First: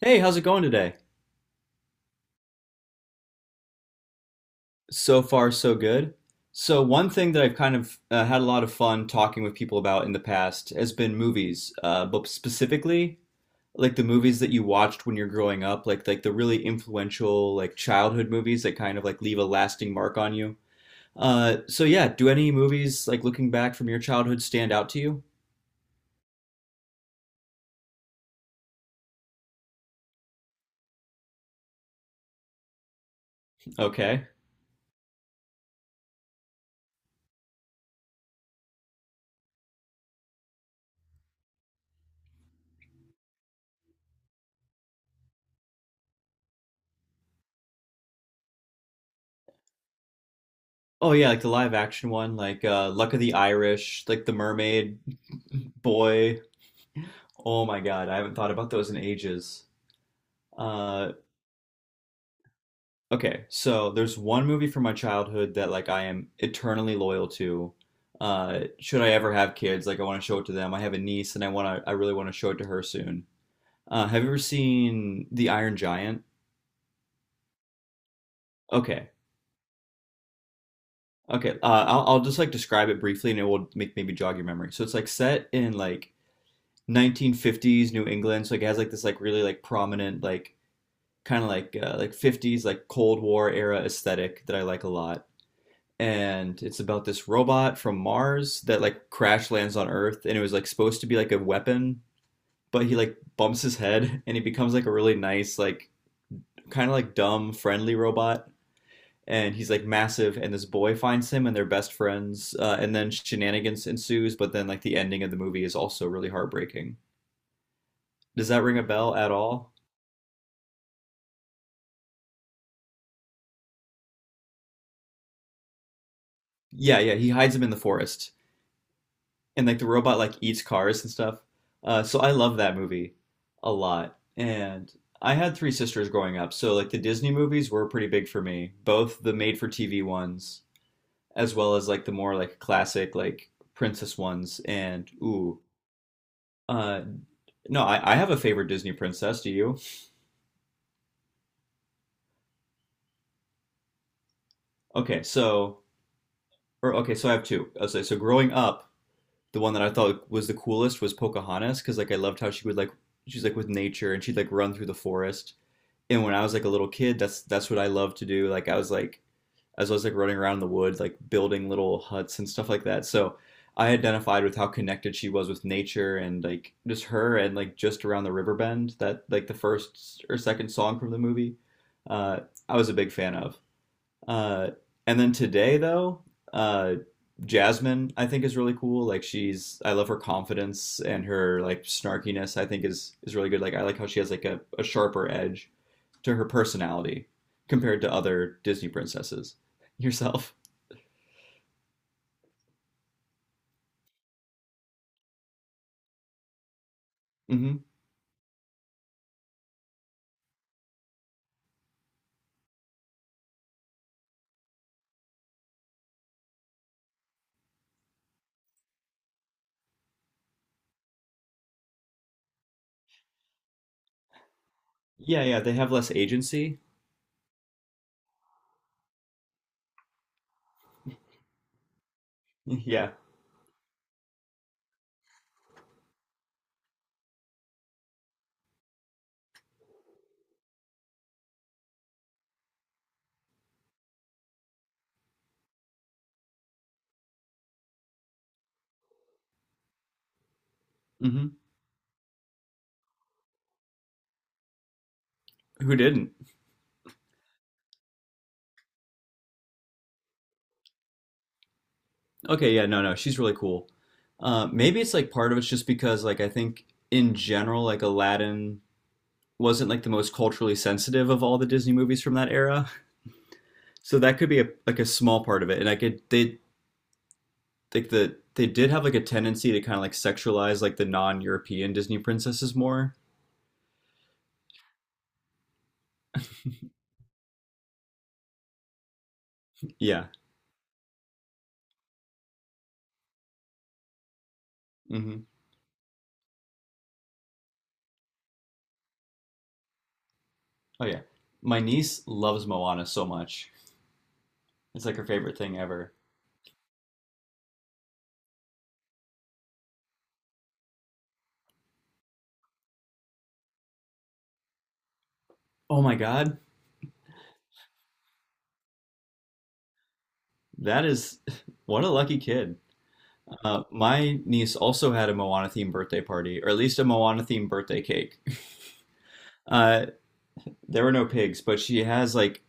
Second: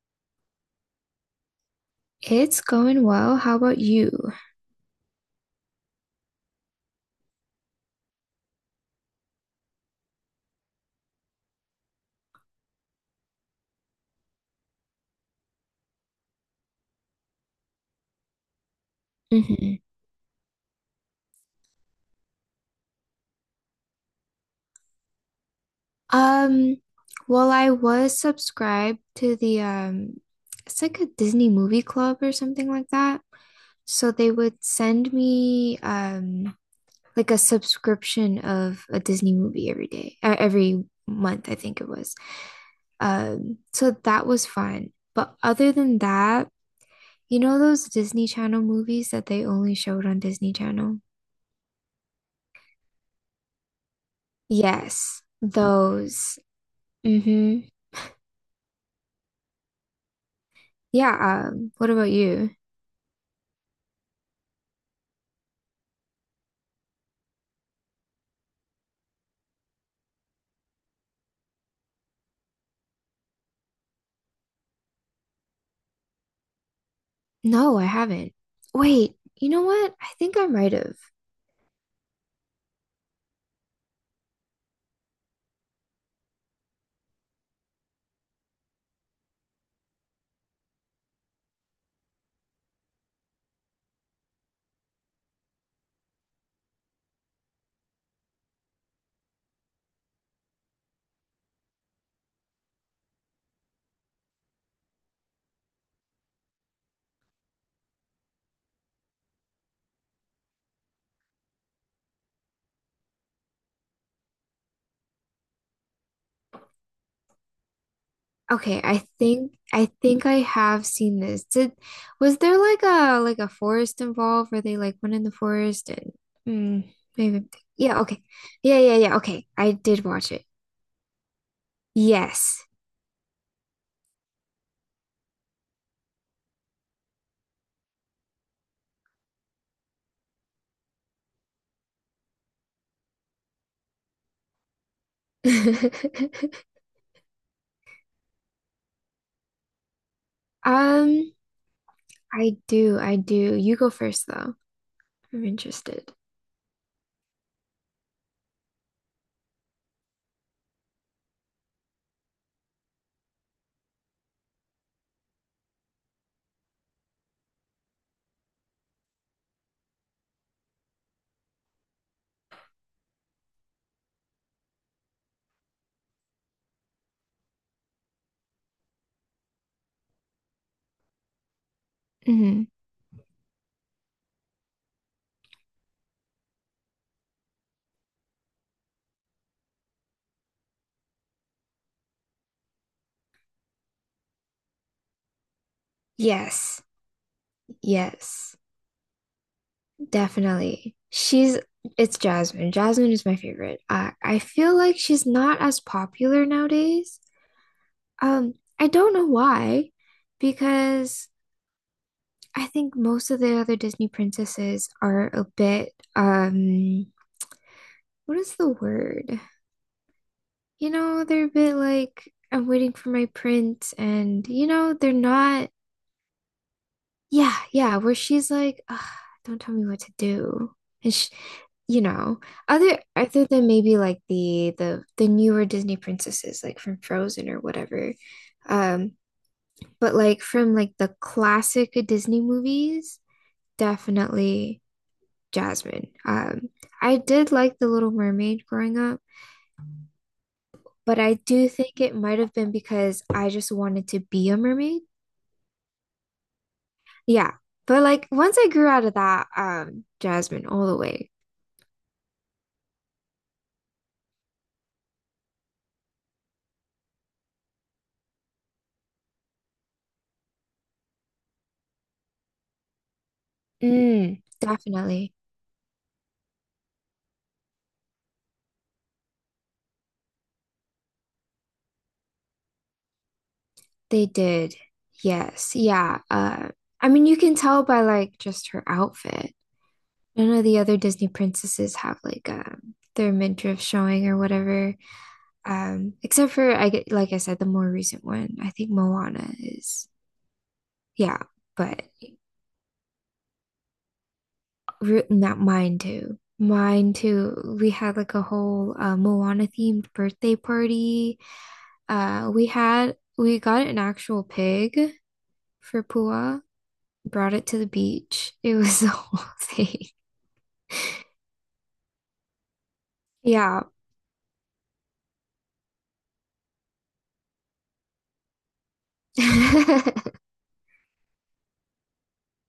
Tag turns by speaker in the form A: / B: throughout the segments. A: Hey, how's it going today?
B: It's going well. How about you?
A: So far, so good. So, one thing that I've kind of had a lot of fun talking with people about in the past has been movies, but specifically like the movies that you watched when you're growing up, like the really influential like childhood movies that kind of like leave a
B: Hmm.
A: lasting mark on you. So yeah, do any movies like looking back from your childhood stand out to you?
B: Um, well, I was subscribed to the it's like a Disney movie club or something like that. So
A: Okay.
B: they would send me like a subscription of a Disney movie every day, every month, I think it was. So that was fun. But other than that, you know those Disney Channel movies that they only showed on Disney Channel?
A: Oh yeah, like the live action one, like Luck of the Irish, like The Mermaid.
B: Yes, those.
A: Boy. Oh
B: Mm-hmm.
A: my God, I haven't thought about those in ages. Uh,
B: Yeah, what about you?
A: okay, so there's one movie from my childhood that like I am eternally loyal to. Should I ever have kids, like I want to show it to them. I have a niece and I really want to show it to her soon. Have you ever seen The Iron Giant?
B: No, I haven't.
A: Okay.
B: Wait, you know what? I think I might have.
A: Okay. I'll just like describe it briefly and it will make maybe jog your memory. So it's like set in like 1950s New England, so like it has like this like really like prominent like kind of like 50s like Cold War era aesthetic that I like a lot. And it's about this robot from Mars that like crash lands on Earth and it was like supposed to be like a weapon, but he like bumps his head and he becomes like a really nice like kind of like dumb friendly robot and he's like massive and this boy finds him and they're best friends, and then shenanigans ensues but then like the ending of the movie is also really heartbreaking. Does that ring
B: Okay,
A: a
B: I
A: bell at
B: think
A: all?
B: I think I have seen this. Did was there like a forest involved where they like went in the forest and
A: Yeah, yeah, he
B: maybe
A: hides him in the
B: yeah, okay.
A: forest
B: Yeah, yeah, yeah, okay.
A: and
B: I
A: like the
B: did
A: robot
B: watch
A: like
B: it.
A: eats cars and stuff. So I love
B: Yes.
A: that movie a lot. And I had three sisters growing up, so like the Disney movies were pretty big for me, both the made-for-TV ones as well as like the more like classic like princess ones. And ooh, uh, no, I have a favorite Disney princess. Do you?
B: Um, I do, I do. You go first though.
A: Okay,
B: I'm
A: so
B: interested.
A: okay, so I have two. I say so growing up, the one that I thought was the coolest was Pocahontas because like I loved how she would like she's like with nature and she'd like run through the forest and when I was like a little kid, that's what I loved to do. Like I was like as I was like running around in the woods, like building little huts and stuff like that. So I identified with how connected she was with nature and like just her and like just around the river bend that like the first or second song from the movie. Uh,
B: Hmm.
A: I was a big fan of. Uh, and then today though, uh, Jasmine I think is really cool. Like she's I love her confidence and her like snarkiness. I think is really good. Like I like how she has like a sharper edge to her
B: Yes.
A: personality compared to
B: Yes.
A: other Disney princesses. Yourself.
B: Definitely. She's it's Jasmine. Jasmine is my favorite. I feel like she's not as popular nowadays.
A: Hmm.
B: Um, I don't know why, because I think most of the other Disney princesses are a bit what is the word? You know, they're a bit like I'm waiting for my prince and you know, they're
A: Yeah, yeah,
B: not.
A: they have less agency.
B: Yeah, yeah, where she's like, ugh, don't tell me what to do. And she, you know, other
A: Yeah.
B: other than maybe like the newer Disney princesses like from Frozen or whatever. Um, but like from like the classic Disney movies, definitely Jasmine. I did like The Little Mermaid growing up, but I
A: Hmm.
B: do think it might have been because I just wanted to be a mermaid.
A: Who didn't?
B: Yeah. But like once I grew out of that, Jasmine all the way.
A: Okay, yeah, no, no, she's really cool. Maybe it's like part of it's just because like I think in general like Aladdin wasn't like the most culturally sensitive of all the Disney movies from that era. So that
B: Mm,
A: could be a like a
B: definitely.
A: small part of it. And I could they like the they did have like a tendency to kind of like sexualize like the non-European Disney princesses more.
B: They did. Yes. Yeah. I mean, you can tell by like just her outfit.
A: Yeah.
B: None of the other Disney princesses have like their midriff showing or whatever.
A: Hmm.
B: Except for I get like I said, the more recent one. I think Moana is.
A: Oh yeah.
B: Yeah,
A: My
B: but
A: niece loves Moana so much. It's like
B: re
A: her favorite
B: not
A: thing
B: mine
A: ever.
B: too. Mine too. We had like a whole Moana themed birthday party. We got an actual pig
A: Oh
B: for
A: my God.
B: Pua, brought it to the beach. It was the whole thing.
A: That is what a lucky kid. Uh,
B: Yeah.
A: my niece also had a Moana themed birthday party, or at least a Moana themed birthday cake. Uh, there were no pigs, but she has like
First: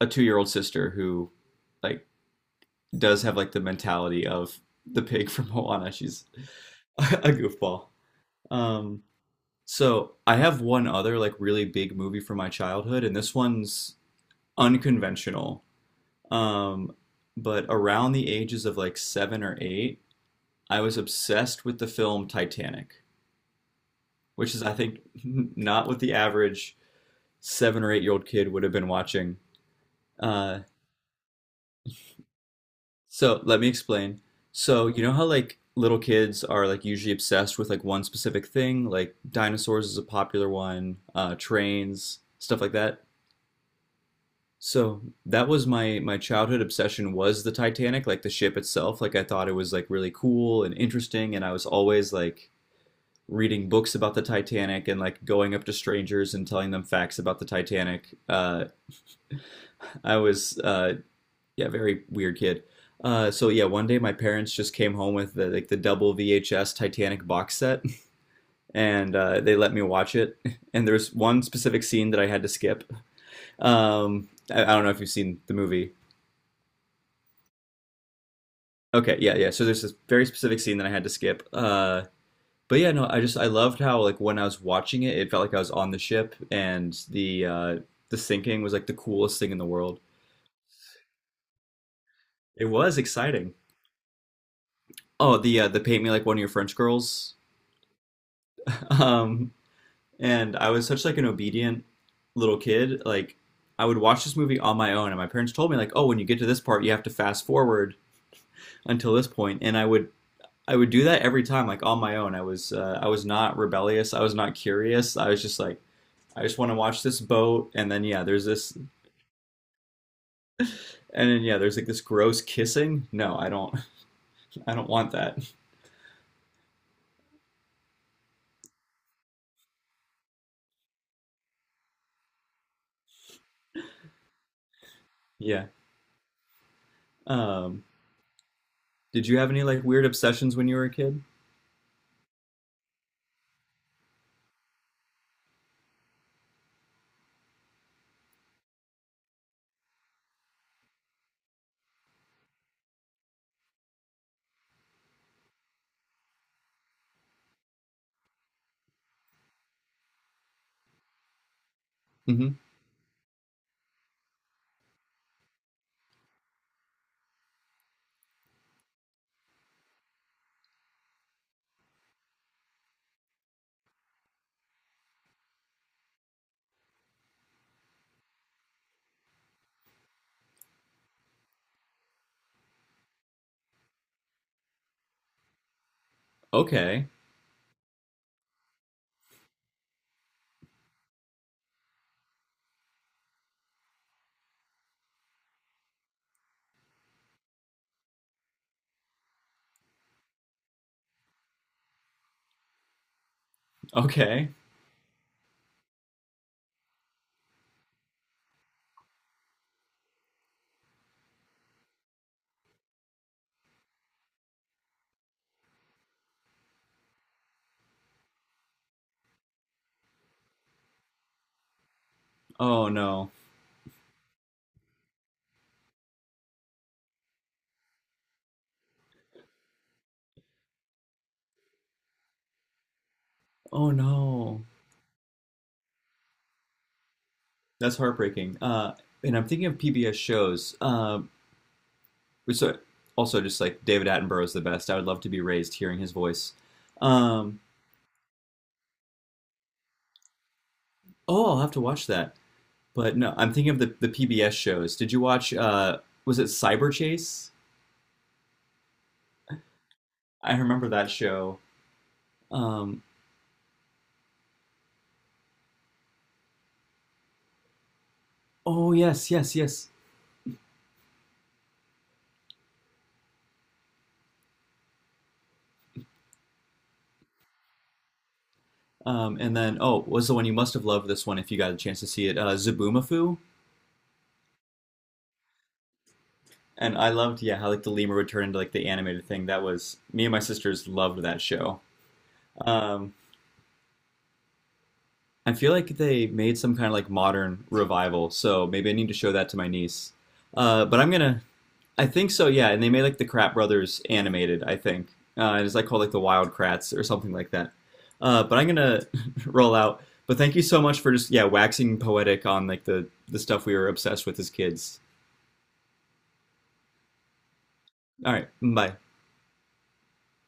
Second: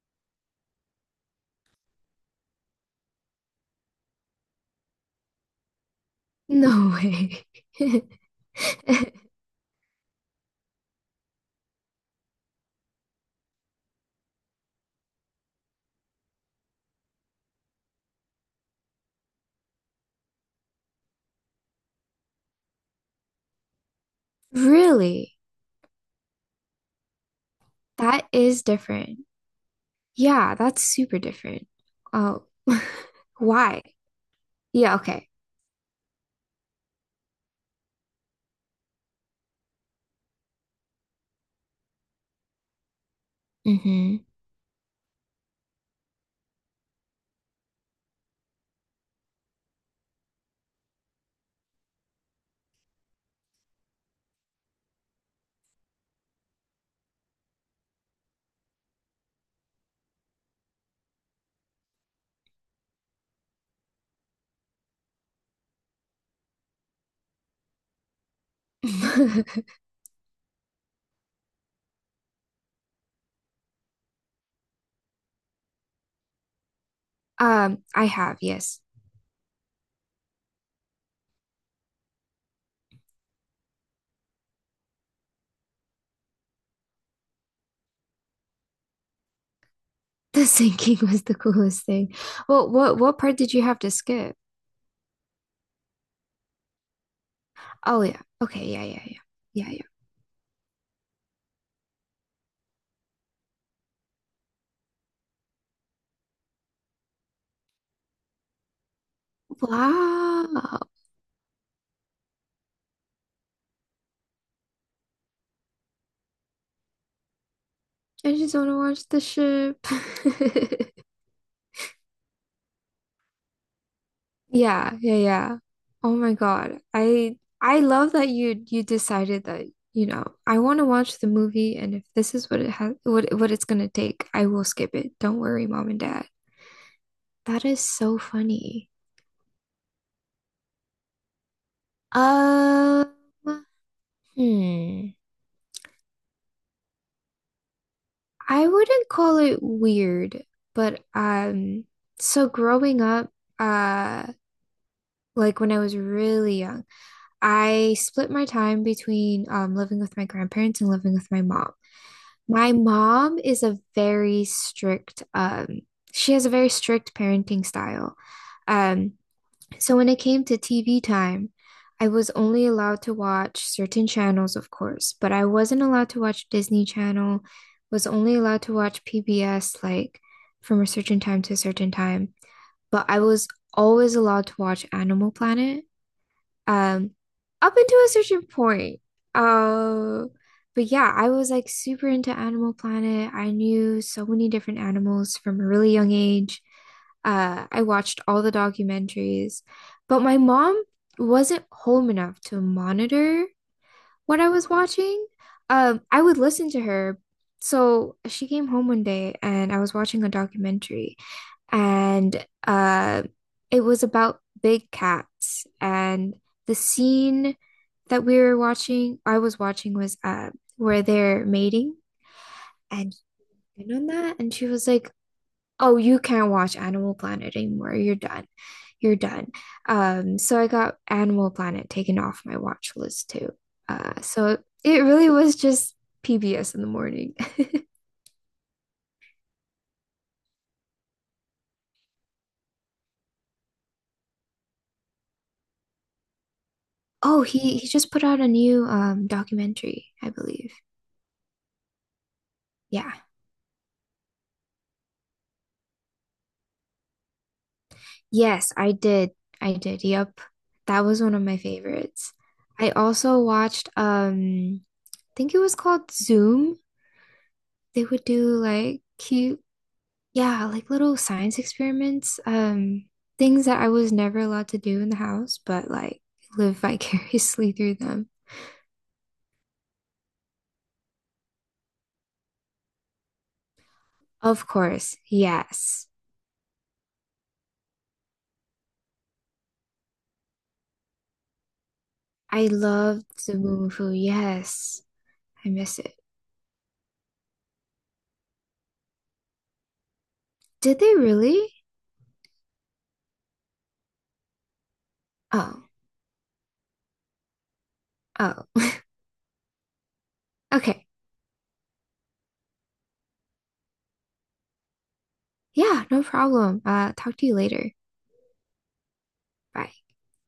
A: a 2-year old sister who like does have like the mentality of the pig from Moana. She's
B: No
A: a
B: way.
A: goofball. Um, so I have one other like really big movie from my childhood, and this one's unconventional. Um, but around the ages of like 7 or 8, I was obsessed with the film Titanic, which is, I think,
B: Really?
A: not what the average 7 or 8 year old
B: That
A: kid
B: is
A: would have been
B: different.
A: watching.
B: Yeah,
A: Uh,
B: that's super different. Oh,
A: so let me
B: why?
A: explain. So,
B: Yeah,
A: you know how
B: okay.
A: like little kids are like usually obsessed with like one specific thing, like dinosaurs is a popular one, trains, stuff like that?
B: Hmm.
A: So that was my childhood obsession was the Titanic, like the ship itself. Like I thought it was like really cool and interesting, and I was always like reading books about the Titanic and like going up to strangers and telling them facts about the Titanic. I was yeah, very weird kid. So yeah, one day my parents just came home with the, like the double VHS Titanic box set, and they let me watch it. And there's one specific scene that I had to skip. I don't know if you've seen the movie.
B: I have, yes.
A: Okay, yeah, yeah. So there's this very specific scene that I had to skip. But yeah, no, I just I loved how like when I was watching it, it felt like I was on the ship, and the the sinking was like the coolest thing in the world.
B: The sinking was the coolest thing.
A: It
B: Well,
A: was
B: what part did
A: exciting.
B: you have to skip?
A: Oh, the the paint me like one of your French girls.
B: Oh yeah. Okay, yeah, yeah, yeah.
A: Um,
B: Yeah, yeah.
A: and I was such like an obedient little kid. Like I would watch this movie on my own, and my parents told me like, oh, when you get to this part, you have to fast forward until this point, and I would I
B: Wow.
A: would do that every time, like on my own. I was not rebellious. I was not curious. I was just like, I just want to watch this boat. And then yeah,
B: I
A: there's
B: just want
A: this,
B: to
A: and
B: watch the ship.
A: then yeah, there's like this gross kissing. No, I don't. I don't
B: Yeah,
A: want
B: yeah,
A: that.
B: yeah. Oh my God. I love that you decided that, you know, I want to watch the movie and if this is what it has what it's gonna take, I will skip it. Don't
A: Yeah.
B: worry, Mom and Dad. That is
A: Um,
B: so funny.
A: did you have any like weird obsessions when you were a kid?
B: Um, hmm. I wouldn't call it weird, but so growing up, uh, like when I was really young, I split my time between living with my grandparents and living with my mom.
A: Mm-hmm.
B: My mom is a very strict, she has a very strict parenting style. Um, so when it came to TV time, I was only allowed to watch certain channels, of course, but I wasn't allowed to watch Disney Channel, was only allowed to watch PBS like from a certain time to a certain time. But I was always allowed to watch Animal Planet
A: Okay.
B: um up until a certain point. Uh, but yeah, I was like super into Animal Planet. I knew so many different animals from a really young age. I watched all the documentaries, but my mom wasn't home enough to monitor what I
A: Okay.
B: was watching. I would listen to her. So she came home one day and I was watching a documentary and it was about big cats. And the scene that I was watching, was where they're mating,
A: Oh
B: and
A: no.
B: you know that, and she was like, "Oh, you can't watch Animal Planet anymore. You're done. You're done." So I got Animal Planet taken off my watch list too.
A: Oh
B: So
A: no.
B: it really was just PBS in the morning.
A: That's heartbreaking. And I'm thinking of PBS shows. So also just like David Attenborough is the best. I would love to be raised hearing his voice.
B: Oh,
A: Um,
B: he just put out a new documentary, I believe.
A: Oh, I'll have to watch that.
B: Yeah.
A: But no, I'm thinking of the PBS shows. Did you watch was it Cyber Chase?
B: Yes, I did. I did. Yep.
A: I remember
B: That
A: that
B: was one of my
A: show.
B: favorites. I
A: Um
B: also watched I think it was called Zoom. They would do
A: oh
B: like
A: yes, yes,
B: cute,
A: yes.
B: yeah, like little science experiments, things that I was never allowed to do in the house, but like live vicariously through them.
A: And then oh, was the one you must have loved this one if you got a chance to see it, Zaboomafoo.
B: Of course. Yes.
A: And I loved yeah, how like the lemur would turn into like the animated thing. That was me and my sisters loved that show.
B: I
A: Um
B: loved the Moo Moo Fu. Yes.
A: I
B: I
A: feel like
B: miss it.
A: they made some kind of like modern revival, so maybe I need to show that to my niece. But
B: Did
A: I'm
B: they
A: gonna
B: really?
A: I think so, yeah. And they made like the Krat Brothers animated, I think. It is
B: Oh.
A: like called like the Wild Krats or something like that. Uh,
B: Oh.
A: but I'm gonna roll out. But thank you so much
B: Okay.
A: for just yeah waxing poetic on like the stuff we were obsessed with as kids.
B: Yeah, no problem. Talk to you later.
A: All right, bye.
B: Bye.